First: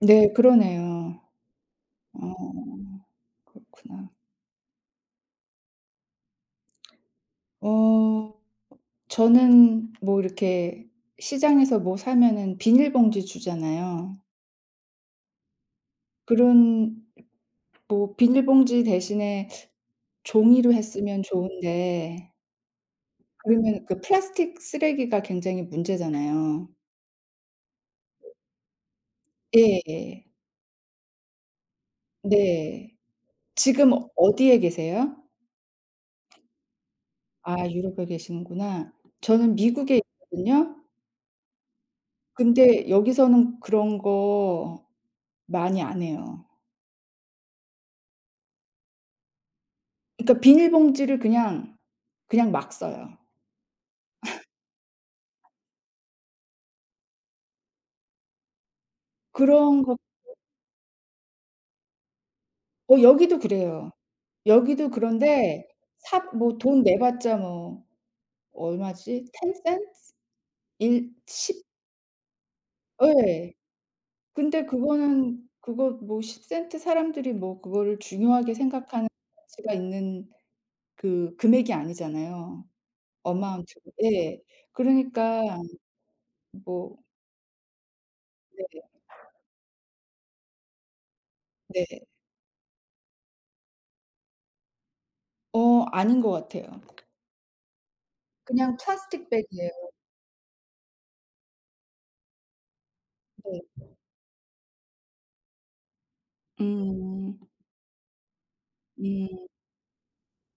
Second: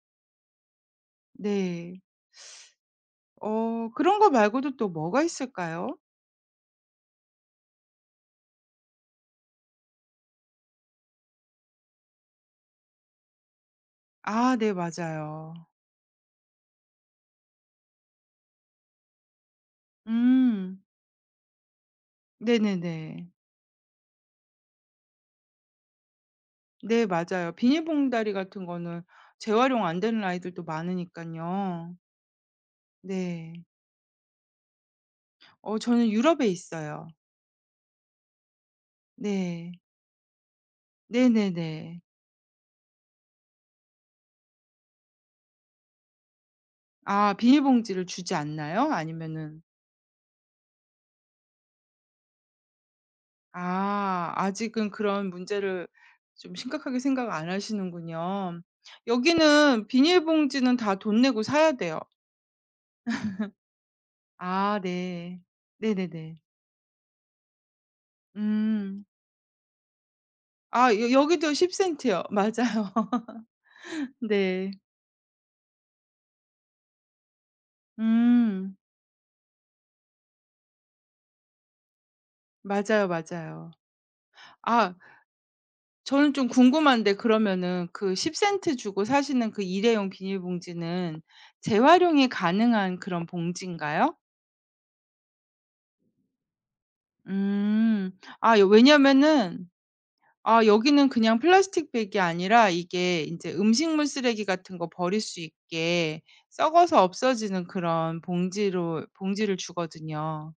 네, 그러네요. 네. 어, 어, 그렇구나. 그런 거 말고도 또 뭐가 있을까요? 어. 저는 뭐 이렇게 시장에서 뭐 사면은 비닐봉지 주잖아요. 아 네, 맞아요. 그런 뭐 비닐봉지 대신에 종이로 음. 했으면 좋은데. 네네네. 그러면 그 플라스틱 쓰레기가 굉장히 문제잖아요. 네, 맞아요. 비닐봉다리 같은 거는 재활용 안 되는 예예. 아이들도 많으니깐요. 네. 네. 지금 어디에 계세요? 어, 저는 유럽에 있어요. 아 유럽에 계시는구나. 저는 네. 미국에 있거든요. 네네네. 근데 여기서는 그런 거 많이 안 해요. 아 비닐봉지를 주지 않나요? 아니면은 그니까 비닐봉지를 그냥, 그냥 막 써요. 아, 아직은 그런 문제를 좀 심각하게 생각 안 하시는군요. 그런 여기는 것도 비닐봉지는 다 돈 내고 사야 돼요. 어 여기도 그래요. 아 여기도 네. 그런데 사 네네네. 뭐 돈 내봤자 뭐 음. 얼마지? 10 센트? 아, 여 1 여기도 ,10 10 센트요. 맞아요. 예. 근데 네. 그거는 그거 뭐 10 센트 사람들이 뭐 그거를 중요하게 음. 생각하는 수가 있는 그 금액이 아니잖아요. 맞아요, 맞아요. 어마운트 예. 아 그러니까 저는 좀 뭐 궁금한데 그러면은 그 10 센트 네. 주고 사시는 그 일회용 비닐봉지는 네. 재활용이 가능한 그런 봉지인가요? 어 아닌 것 같아요. 음. 아 그냥 플라스틱 왜냐하면은 백이에요. 아 여기는 그냥 플라스틱 백이 아니라 이게 인제 네. 음식물 쓰레기 같은 거 버릴 수 있게 썩어서 음. 없어지는 그런 봉지로 음. 봉지를 주거든요.